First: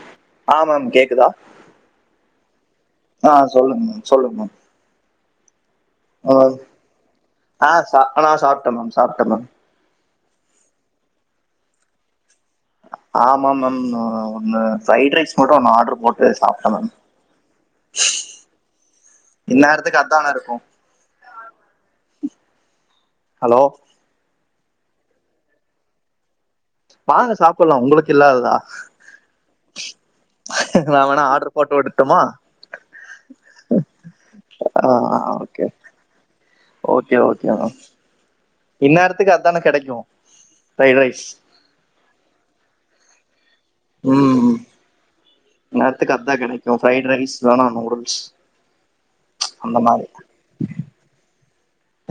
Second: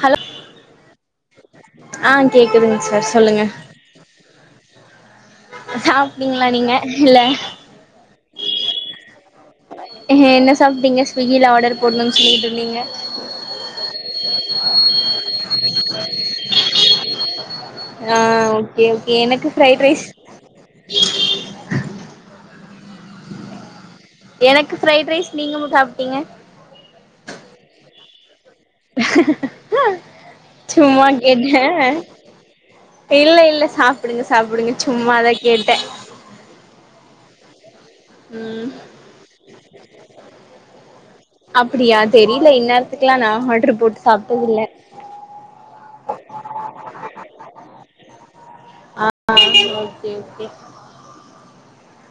Hello ஆ ma'am கேக்குதா ஆ கேக்குதுங் சார் ஆ சொல்லுங் மேம் சொல்லுங் மேம் சாப் ஹலோ ஆ சா நா சாப்ட்டே மேம் சாப்ட்டே மேம் ஏ என்ன சாப்டீங்க ஸ்விகில ஆடர் போட்னுன்னு சொல்லிட்டு இருந்தீங்க ஆமா மேம் ஒன்னு ஃப்ரைடு ரைஸ் மட்டு ஒன்னு ஆட்ரு போட்டு சாப்ட்டே மேம் ஆ ஓகே ஓகே எனக்கு ஃப்ரைட் இந்நேரத்துக்கு ரைஸ் அதானே இருக்கு ஹலோ எனக்கு ஃப்ரைட் ரைஸ் நீங்க மட்டு சாப்டீங்க வாங்க சாப்புல்லா உங்ளுக்கு இல்லாததா நான் சும்மா வேணா ஆர்டர் கேட்டே போட்டு விடட்டுமா இல்ல இல்ல சாப்டுங்க சாப்டுங்க ஆ சும்மா தா ஓகே கேட்டே ஓகே ஓகே மேம் ம் இந்நேரத்துக்கு அதானே கெடைக்கு ஃப்ரைட் ரைஸ் அப்டியா தெரில இந் நேரத்துக்லா நா ஆட்ரு போட்டு சாப்ட்டதில்ல இந்நேரத்துக்கு அதா கெடைக்கு ஃப்ரைட் ரைஸ் வேணா நூடுல்ஸ் ஆ அந்த மாரி ஓகே ஓகே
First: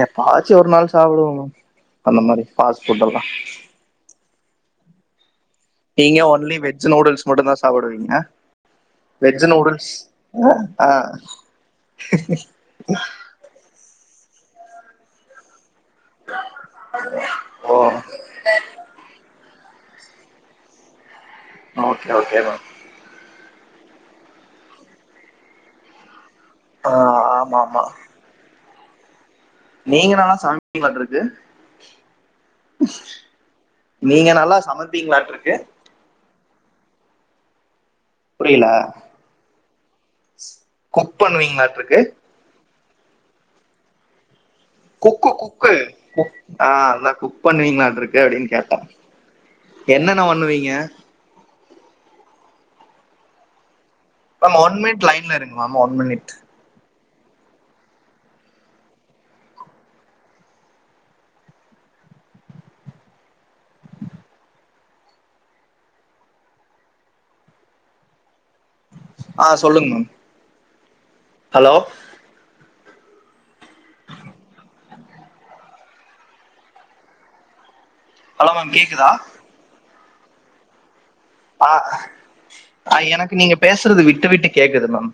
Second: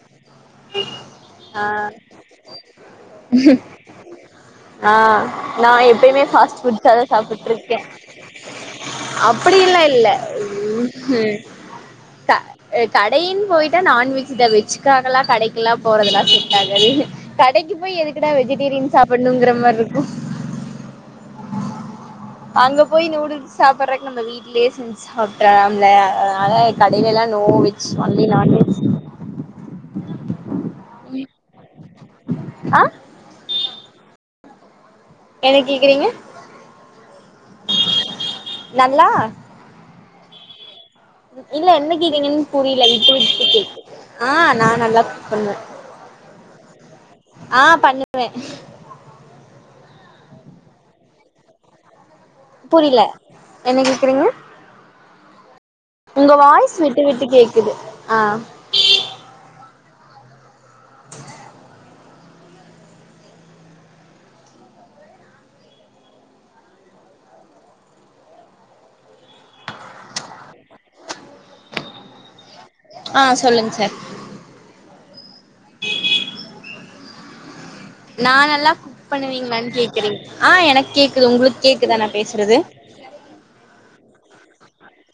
எப்பாச்சு ஒரு நாள் சாப்டுவோங்க ஆ அந்த மாரி ஃபாஸ்ஃபுட்டேல்லா ஆ நா நீங்க எப்பையுமே ஒன்லி ஃபாஸ்ஃபுட் வெஜ் தா நூடுல்ஸ் மட்டும் சாப்ட்டுட்டு தான் இருக்கே சாப்பிடுவீங்க வெஜ் அப்டியெல்லா நூடுல்ஸ் இல்ல ஆ க கடயின் போயி ட்டா நான்வெஜ் தா வெஜ்க்காகல்லா கடைக் க்ல்லா போறதெல்லா செட்டாகாது கடைக்கு ஓ போய் எதுக்குடா வெஜிடேரியன் சாப்புட்ணுங்கிற மார்ருக்கு ஓகே ஓகே டா அங்க போய் நூடுல்ஸ் சாப்புறக்கு நம்ம வீட்லயே செஞ்சு சாப்டறாம்ல அதா ஆ கடைலல்லா நோ ஆமா ஆமா வெஜ் ஒன்லி நான்வெஜ் நீங்க நல்லா சமைப்பிங்க்லாட்ருக்கு ஆ நீங்க நல்லா சமப் என்ன கேக்குறீங்க புரில நல்லா குக் பண்ணுவீங்ளாட்ருக்கு புரில விட்டு விட்டு கேக்கு குக்கு குக்கு ஆ அதா குக் ஆ பண்ணுவீங்களாட்ருக்கு பண்ணுவே அப்டின் கேட்டே என்னென்ன பண்ணுவீங்க புரில என்ன கேக்குறீங்க மேம் ஒன் மினிட் லைன்ல இருங்க மேம் ஒன் உங்க மினிட் வாய்ஸ் விட்டு விட்டு கேக்குது ஆ ஆ சொல்லுங்க மேம் ஹலோ ஆ சொல்லுங்க சார் நா ஹலோ நல்லா மேம் குக் கேக்குதா பண்ணுவீங்ளான் கேக்குறீங் ஆ எனக் கேக்குது உங்ளுக் ஆ கேக்குதா நா பேசுறது ஆ எனக்கு நீங்க பேசுறது விட்டு விட்டு கேக்குது மேம்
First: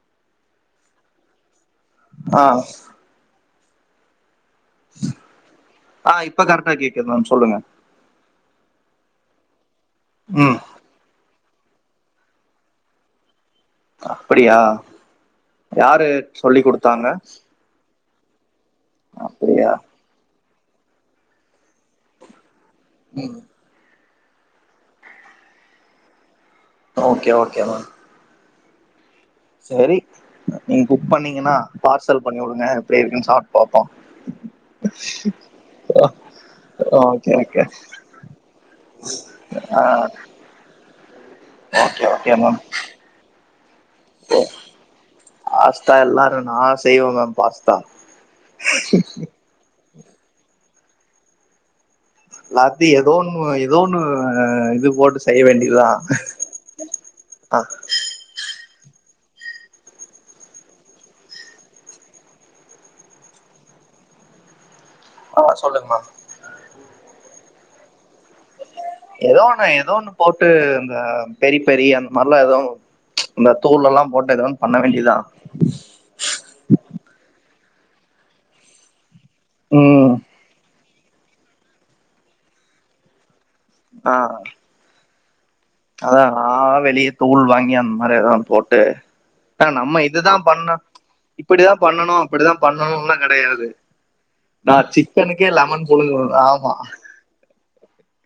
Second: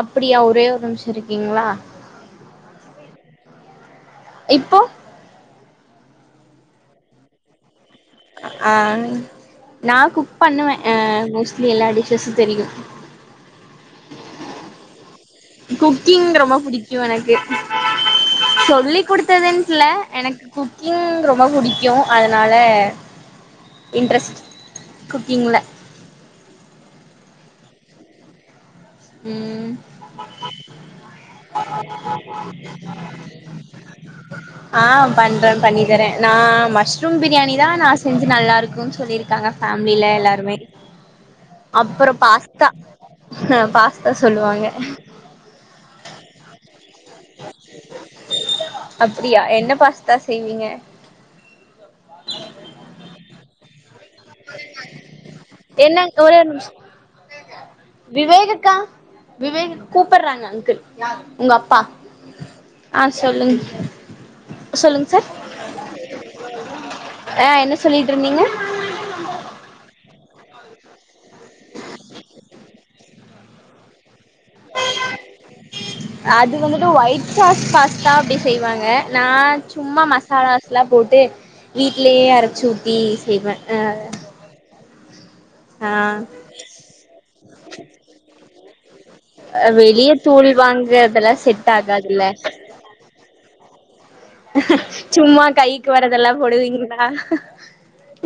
அப்டியா ஒரே ஒரு நிம்ஷோ இருக்கீங்ளா ஆ இப்போ ஆ இப்ப கரெக்டா கேக்குது மேம் சொல்லுங்க ஆ நா குக் ம் பண்ணுவே அ மோஸ்ட்லி எல்லா டிஸ்சஸ்சு தெரியு அப்பிடியா குக்கிங் ரொம்ப புடிக்கு எனக்கு சொல்லி் அப்படியா குடுத்ததுன்ட் இல்ல எனக்கு குக்கிங் ரொம்ப புடிக்கு அதனால ம் இன்ட்ரெஸ்ட் குக்கிங்ல ஓகே ஓகேமா ம் செரி நீங் குக் பண்ணீங்கன்னா பார்சல் பண்ணிவுடுங்க எப்டி இருக்குன் சாப்ட் பாப் ஆ பண்றே பண்ணி தரே நா மஸ்ரூம் ஓகே பிரியாணி ஓகே தா நா செஞ்சு நல்லாருக்குன் சொல்லிருக்காங்க ஃபேமிலில எல்லாருமே ஓகே அப்பறோ ஓகே மேம் பாஸ்தா ஆ பாஸ்தா சொல்லுவாங்க பாஸ்தா எல்லாரு நா செய்வே மேம் பாஸ்தா அ என்ன பாஸ் தா செய்வீங்க லாத்தி எதோ ஒன்னு எதோ ஒன்னு ஆ இது போட்டு செய்ய வேண்டியதா என்ன ஒரே ஒரு நிமிஷோ அ விவேகக்கா விவேக் கூப்பிடுறாங்க அங்கிள் உங்க அப்பா ஆ சொல்லுங் சொல்லுங் ஓ சொல்லுங் மேம் ஆ என்ன சொல்லிட்ருந்தீங்க எதோ ஒன்னு எதோ ஒன்னு போட்டு இந்த பெரி பெரி அந்த மாரிலா எதோ இந்த தூளல்லா போட்டு எதோ ஒன் பண்ண வேண்டியதா அது வந்துட்டு ஒய்ட் சாஸ் பாஸ்தா அப்டி செய்வாங்க நா சும்மா ம் மசாலாஸ்லா போட்டு வீட்லயே அரச் ஊத்தி செய்வே ஆ ஆ ஆ அதா நா வெளிய தூள் வாங்கி அந்த மார எதோ ஒன்னு போட்டு ஆ நம்ம வெளிய இதுதா தூள் பண்ணு வாங்கறதெல்லா செட் இப்பிடிதா பண்ணனு ஆகாதுல்ல அப்பிடிதா பண்ணனுன்லா கெடையாது சும்மா கைக்கு வரதெல்லா ஆமா போடுவீங்ளா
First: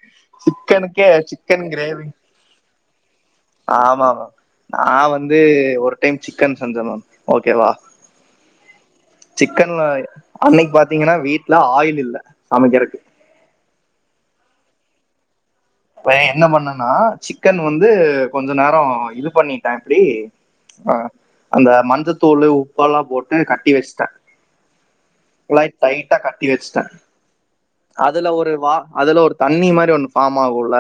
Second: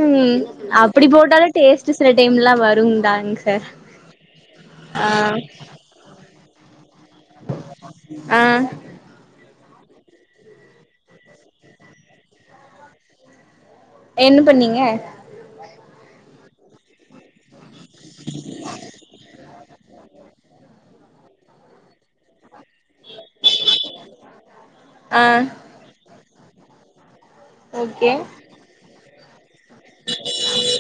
ம் அப்படி சிக்கனுக்கே போட்டாலு சிக்கன் டேஸ்ட்டு கிரேவி சில டைம்ல்லா வருங்தாங் சார் ஆமா மேம் நா ஆ வந்து ஒரு டைம் சிக்கன் செஞ்ச மேம் ஓகேவா ஆ சிக்கன்னு அன்னைக் பாத்தீங்கனா வீட்ல ஆயில் இல்ல சமைக்கிறக்கு என்ன பண்ணீங்க அப்ப என்ன பண்ணனா சிக்கன் வந்து கொஞ்ச நேரோ இது பண்ணி ட்ட இப்டி ஆ அந்த மஞ்சத்தூளு, உப்பெல்லா போட்டு கட்டி வெஸ்ட்டே ஆ எல்லா டைட்டா கட்டி வெச்ட்டே ஓகே அதுல ஒரு வா அதுல ஒரு தண்ணி மாரி ஒன்னு ஃபாம் ஆகுல்ல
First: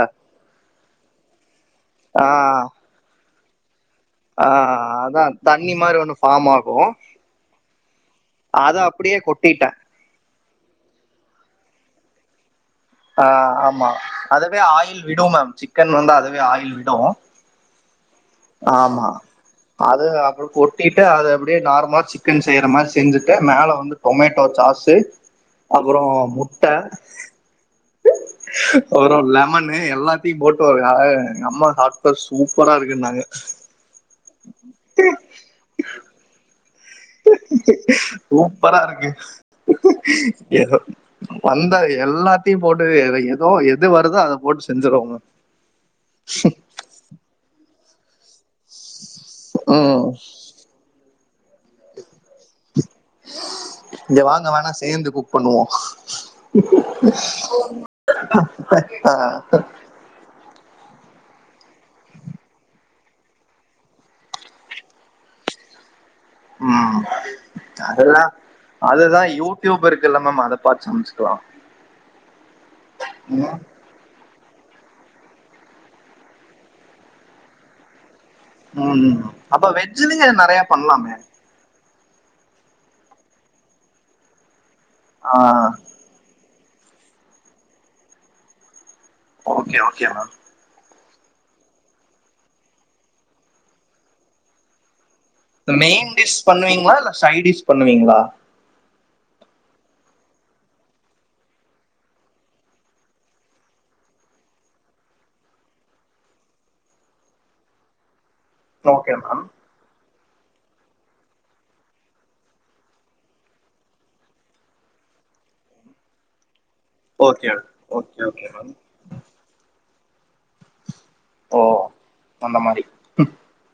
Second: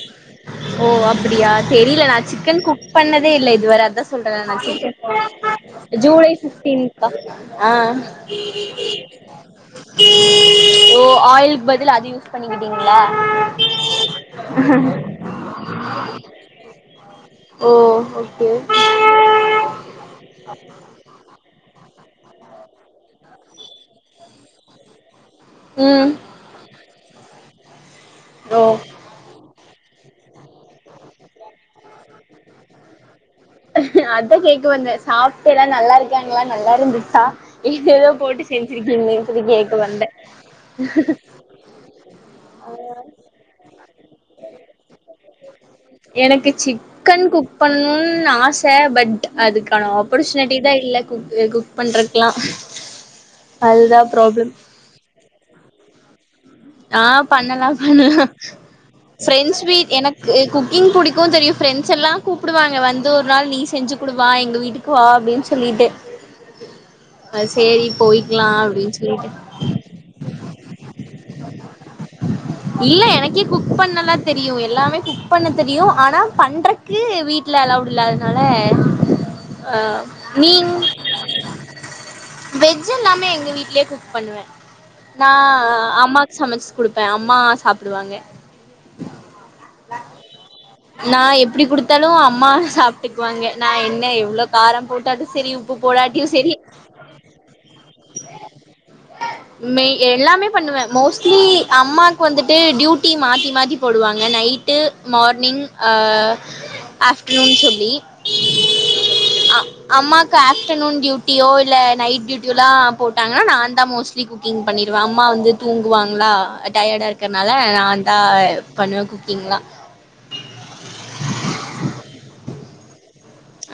ஓ அப்பிடியா தெரில நா சிக்கன் ஆஹ் குக் பண்ணதே இல்ல இதுவர அதா சொல்றே நா ஆஹ் சிக்கன் அதான் தண்ணி மாதிரி ஒண்ணு ஃபார்ம் ஆகும் அத அப்பிடியே கொட்டிட்டே ஓ ஆயில்க் பதிலா அத யூஸ் பண்ணிக்கிட்டீங்ளா ஆ ஆமா அதுவே ஆயில் விடு மேம் சிக்கன் வந்து அதுவே ஆயில் விடு ஓ ஓ ஆமா அது அப்பறோ கொட்டிட்டு அது அப் டியே நார்மலா சிக்கன் செய்யற மாரி செஞ்சுட்டு மேல வந்து டொமேட்டோ சாஸு அப்புற ம் முட்ட ஓ அப்புற லெமன்னு எல்லாத்தையு போட்டு [unintelligible] ஆ எங்க அம்மா சாப்ட சூப்பரா இருக்குன்னாங்க அதான் கேக்க வந்த சாப்டு எல்லா நல்லாருக்காங்களா நல்லாருந்து சா ஏதே ஏதோ போட்டு சூப்பரா இருக்கு செஞ்சிருக்கிங்களே சொல்லி கேக்க வந்த ஏதோ வந்த எல்லாத்தையு போட்டு ஏதோ எது வருதோ அத போட்டு செஞ்சருவாங்க எனக்கு சிக்கன் குக் பண்ணணுனு ஆச பட் அதுக்கான ம் ஆப்பர்ச்சுன் அப்டிதா இல்ல குக் குக் பண்றக்கலா அதுதா இங்க வாங்க ப்ராப்ளம் வேணா சேர்ந்து குக் பண்ணுவோ ஆ பண்ணலா பண்ணலா ஃப்ரெண்ட்ஸ் வீட் எனக்கு குக்கிங் பிடிக்கும் தெரியும் ஃப்ரெண்ட்ஸ் எல்லாம் கூப்பிடுவாங்க வந்து ஒரு நாள் நீ செஞ்சு கொடுவா எங்கள் வீட்டுக்கு வா அப்டின்னு சொல்லிட்டு ம் சேரி அதெல்லா போய்க்கலா அப்டின்னு அதுதா சொல்லிட்டு யூ ட்யூப் இருக்குல்ல மேம் அத பாத் சமைச்சுக்கலா இல்ல எனக்கே குக் பண்ணலா தெரியு எல்லாமே குக் பண்ண தெரியு ஆனா பண்றதுக்கு வீட்ல அலவுட் இல்ல ம் அப்ப வெஜ்ஜுலயே நெறைய மீன் பண்ணலாமே வெஜ் எல்லாமே எங்க வீட்லயே குக் பண்ணுவே நா ஆ அம்மாக் சமைச்சு குடுப்பே அம்மா சாப்டுவாங்க ஓகே ஓகே மேம் நா எப்படி குடுத்தாலு அம்மா சாப்ட்டுக்குவாங்க நா என்ன எவ்ளோ காரம் போட்டாலு செரி உப்பு மெயின் போடாட்டியு டிஷ் செரி பண்ணுவீங்களா இல்ல சைட் டிஷ் பண்ணுவீங்களா மெய் எல்லாமே பண்ணுவே மோஸ்ட்லி அம்மா [inaudible] வந்துட்டு டியூட்டி மாத்தி மாத்தி போடுவாங்க நைட்டு மார்னிங் ஆ ஆஃப்டெர்னூன் சொல்லி ஓகே மேம் அம்மாக்கு ஆஃப்டெர்னூன் டியூட்டியோ இல்ல நைட் டியூட்டியோல்லா போட்டாங்கன்னா நா தா மோஸ் குக்கிங் பண்ணிருவே அம்மா வந்து தூங்குவாங்களா டயர்டா இருக்கனால ஓகே நான்ந்தா ஓகே ஓகே மேம் பண்ணுவே குக்கிங்லா ஓ அந்த மாரி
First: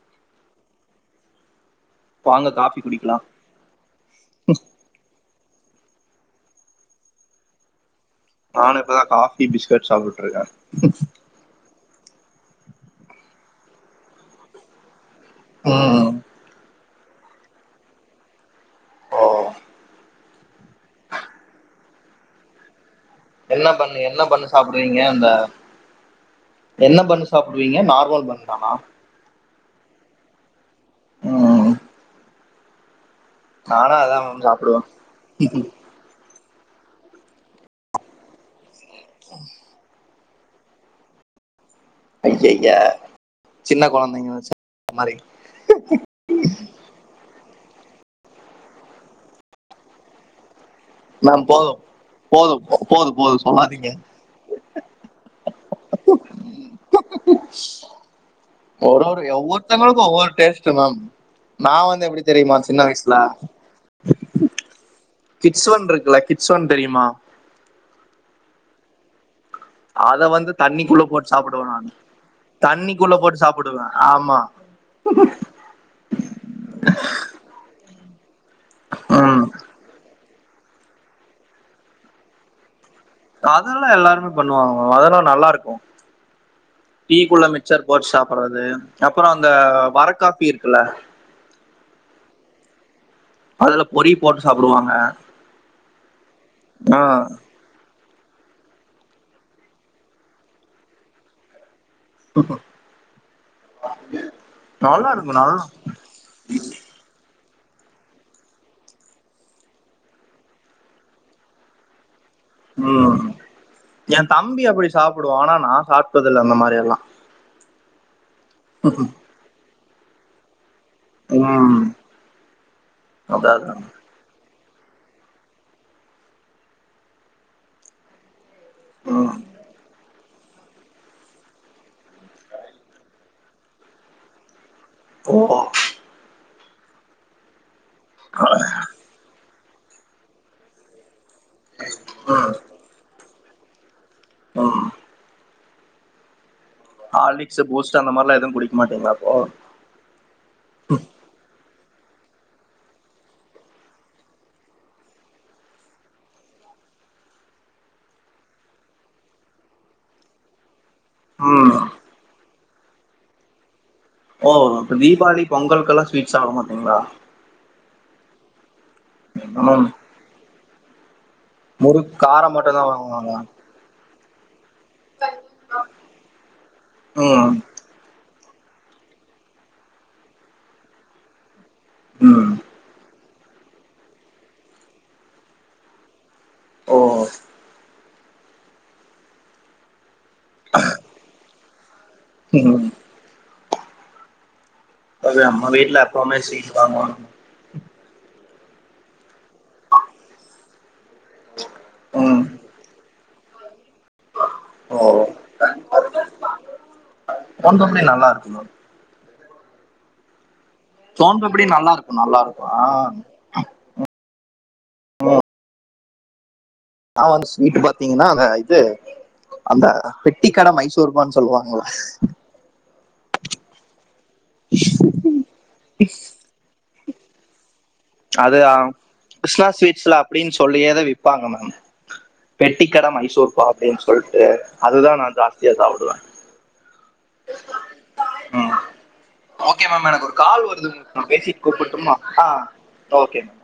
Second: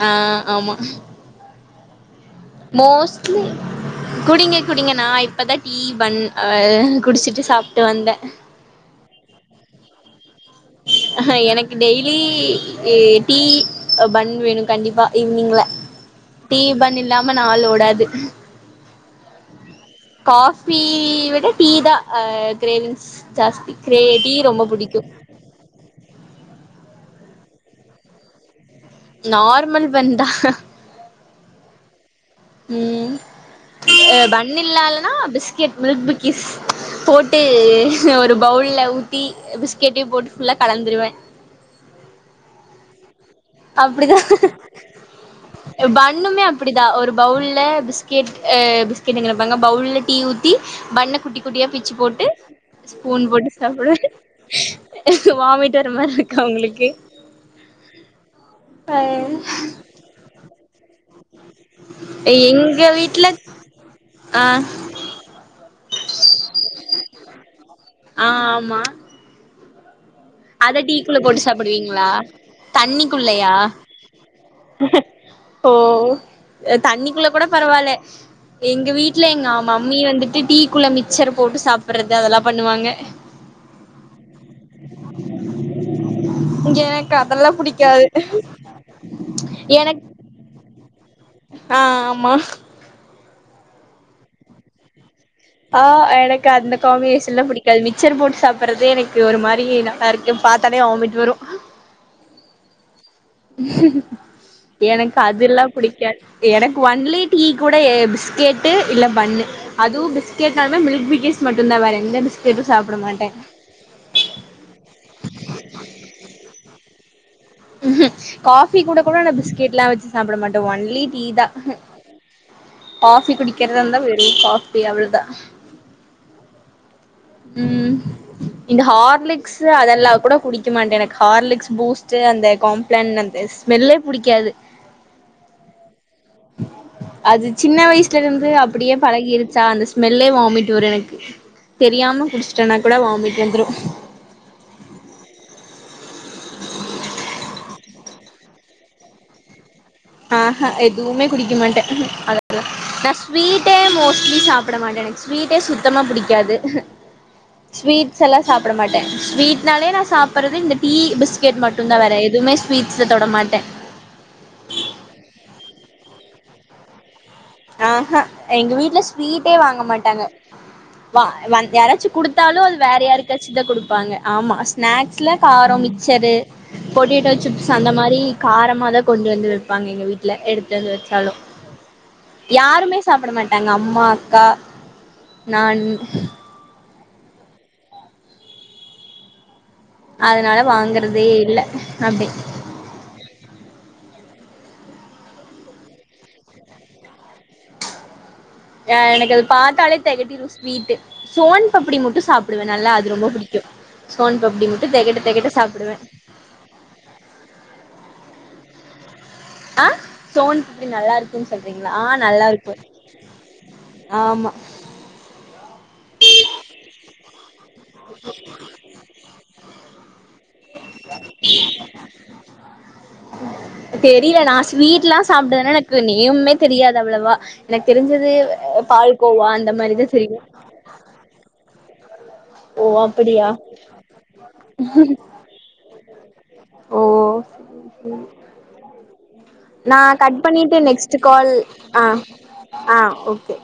ஆ ஆமா வாங்க காஃபி குடிக்கலாம் மோஸ்டிலி குடிங்க குடிங்க நா இப்பதா டீ பண் ஆ குடிச்சிட்டு சாப்ட்டு வந்த நானு இப்பதா காபி பிஸ்கட் சாப்ட்டுருக்க ஆ எனக்கு டெய்லி இ டீ பண் வேணு கண்டிப்பா ஈவினிங்ல ம் டி பண் இல்லாம நாள் ஓடாது ஓ காபி விட டீ தா ஆ க்ரேவிங்ஸ் என்ன பன்னு என்ன பன்னு சாப்பிடுவீங்க அந்த என்ன பன்னு சாப்பிடுவீங்க நார்மல் பன் தானா நார்மல் பன் தா ம் ம் நானா அதான் மேம் பன் சாப்பிடுவேன் இல்லால்லனா பிஸ்கெட் மில்க் பிக் ஸ் போட்டு ஒரு பவுல ஊத்தி பிஸ் கெட்டியு போட்டு ஃபுல்ல கலந்துடுவ அய்யய்ய சின்ன குழந்தைங்கே மாரி இண்ணுமே அப்பிடிதா ஒரு பவுல்ல பிஸ்கெட் பிஸ்கெட்டுங்குறே பாருங்கே பவுல்ல டீ ஊத் டீ பன்ன குட்டி மேம் குட்டியா போதும் பிச்சி போட்டு போதும் போதும் ஸ்பூன் போதும் போட்டு சொல்லாதீங்க சாப்பிடுவே வாமிட் வர மாரி இருக்கா உங்களுக்கு ஒரு ஒரு ஒவ்வொருத்தவங்களுக்கு ஒவ்வொரு டேஸ்ட் மேம் நா வந்து எப்டி தெரியுமா சின்ன எங்க வயசுல வீட்ல ஆ கிட்ஸ் ஃபன் இருக்குல்ல கிட்ஸ் ஃபன் தெரியுமா ஆ ஆமா அத வந்து அத தண்ணிக்குள்ள டீக்குள்ள போட்டு சாப்டுவே நானு சாப்டுவீங்களா தண்ணிக்குள்ளே போட்டு தண்ணிக்குள்ளயா சாப்பிடுவே ஆமா ஓ தண்ணிக்குள்ள கூட பரவாலே எங்க வீட்லே ம் எங்க அம் மம்மி வந்துட்டு டீக்குள்ளே மிக்சர் போட்டு சாப்பிடுறது அதுல்லா பண்ணுவாங்கே அதெல்லா எல்லாருமே பண்ணுவாங்கே அதெல்லாம் நல்லாருக்கும் எனக்கு டீக்குள்ள அதெல்லா மிச்சர் போட்டு புடிக்காது சாப்பிடுறது அப்பறோ அந்த எனக்கு வரக்காப்பி இருக்குல்ல ஆ ஆமா அதுல பொறி போட்டு சாப்டுவாங்க ஆ எனக்கு அந்த காம்பினேஷன்லா பிடிக் காது மிக்சர் போட்டு சாப்படுறதே எனக்கு ஒரு மாரி நல்லா இருக்கு பார்த்தாலே வாமிட் வரும் [inaudible] நல்லா எனக்கு இருக்கும் நல்லா அதெல்லாம் புடிக்காது எனக்கு ஒன்லி டீ கூட பிஸ்கெட்டு இல்ல பன்னு அதுவு பிஸ்கேட்னாலே மில்க் பிகிஸ் மட்டும்தா வேற எந்த பிஸ்க் ம் என் தம்பி அப்டி சாப்டுவா ஆனா நா சாப்ட்டது இல்ல அந்த மாரி எல்லா ம் காபி கூட கூட பிஸ்கெட் எல்லா வச்சு சாப்பிட மாட்டே ஒன்லி டீ தா ம் காபி அதான் குடிக்கிறதா அதான். இருந்தா வெறும் காபி அவ்ளோதா ம் இந்த ம் ஹார்லிக்ஸ் அதெல்லா கூட குடி குடிக்க மாட்டே எனக்கு ஹார்லிக்ஸ் பூஸ்ட் அந்த காம்ப்ளன் அந்த ஸ்மெல்லே பிடிக்காது ஓ அது சின்ன வயசுல இருந்து அப்டியே பழகிருச்சா அந்த ஸ்மெல்லே வாமிட் வரும் எனக்கு தெரியாம ம் குடிச்சட்டேன்னா கூட வாமிட் வந்துரும் ஆ ஹார்லிக்ஸ் பூஸ்ட்டு அந்த மாரிலாம் எதுவும் குடிக்க மாட்டீங்களா அப்போ ஆஹா எதுவுமே குடிக்க மாட்டேன் அத நான் ஸ்வீட்டே மோஸ்ட்லி சாப்பிட மாட்டேன் ஸ்வீட்டே சுத்தமா புடிக்காது ஸ்வீட்ஸ் எல்லாம் சாப்பிட மாட்டேன் ஸ்வீட்னாலே நான் சாப்றது இந்த டீ‌ பி பிஸ்கேட் ம் மட்டும்தான் வேற எதுவுமே ஸ்வீஸ்ல தொடமாட்டேன் ஓ அப்போ தீபாவளி பொங்கலுகெல்லாம் ஸ்வீ்ட்ஸ் சாப்ட மாட்டீங்களா ஆஹா எங்க வீட்ல ஸ்வீட்டே வாங்க ம் மாட்டாங்க வா வ யாராச்சும் முறுக்கு காரம் குடுத்தாலும் அத மட்டும் தான் வேற வாங்குவாங்க யாருக்காச்சும் தான் குடுப்பாங்க ஆமா ஸ்நாக்ஸ்ல காரம் மிச்சரு பொட்டேட்டோ ம் சிப்ஸ் அந்த மாரி காரமா தான் கொண்டு வந்து வைப்பாங்க எங்க வீட்ல எடுத்துட்டு வந்து வச்சாலும் ம் யாருமே சாப்பிட மாட்டாங்க அம்மா அக்கா நான் ஓ அதனால வாங்கறதே இல்ல அப்டி இல்லங் தெர்ல நம்ம வீட்ல அப்பா அம்மா ஸ்வீட்டு வாங்குவாங்க ஆ எனக்கு அது பாத்தாலே தெகட்டிடும் ஸ்வீட்டு சோன் பப்படி மட்டும் ம் சாப்டுவ நல்லா அது ரொம்ப புடிக் கும் சோன் பப்டி மட்டும் ஓ தெகட்ட தெகட்ட சாப்புடுவ சோன் பப்டி நல்லா இருக்கும் தா ஆ சோன் பப்டி நல்லா இருக்கும் சோன்பப்டி சொல்றீங்ளா நல்லா ஆ இருக்கு நல்லா இருக்கு இருக்கும் ஆ ஆமா ஆ நா வந்து ஸ்வீட்டு பாத்தீங்கன்னா அந்த இது அந்தா பெட் ட்டி கட மைசூருபாக் சொல்லுவாங்ளா தெரில நா ஸ்வீட்லா சாப்டுவ ஆனா எனக்கு நேம்மே தெரியாது அவ்ளவா எனக்கு தெரிஞ்சது அது பால் கோவா அந்த மாரி தா தெரியும் சொல்லியே அத விப்பாங்க மேம் ஓ பெட்டிக்கட அப்படியா மைசூர்பாக்குன் சொல்ட்டு அதுதா நா ஜாஸ் த்தியா சாப்டுவ ஓ செரி செரி ம் ஓகே நா மேம் எனக்கு ஒரு கட் கால் பண்ணிட்டு வருது உங்களுக்கு நெக்ஸ்ட்டு நா கால் பேசிட்டு ஆ கூப்புட்டுமா ஆ ஓகே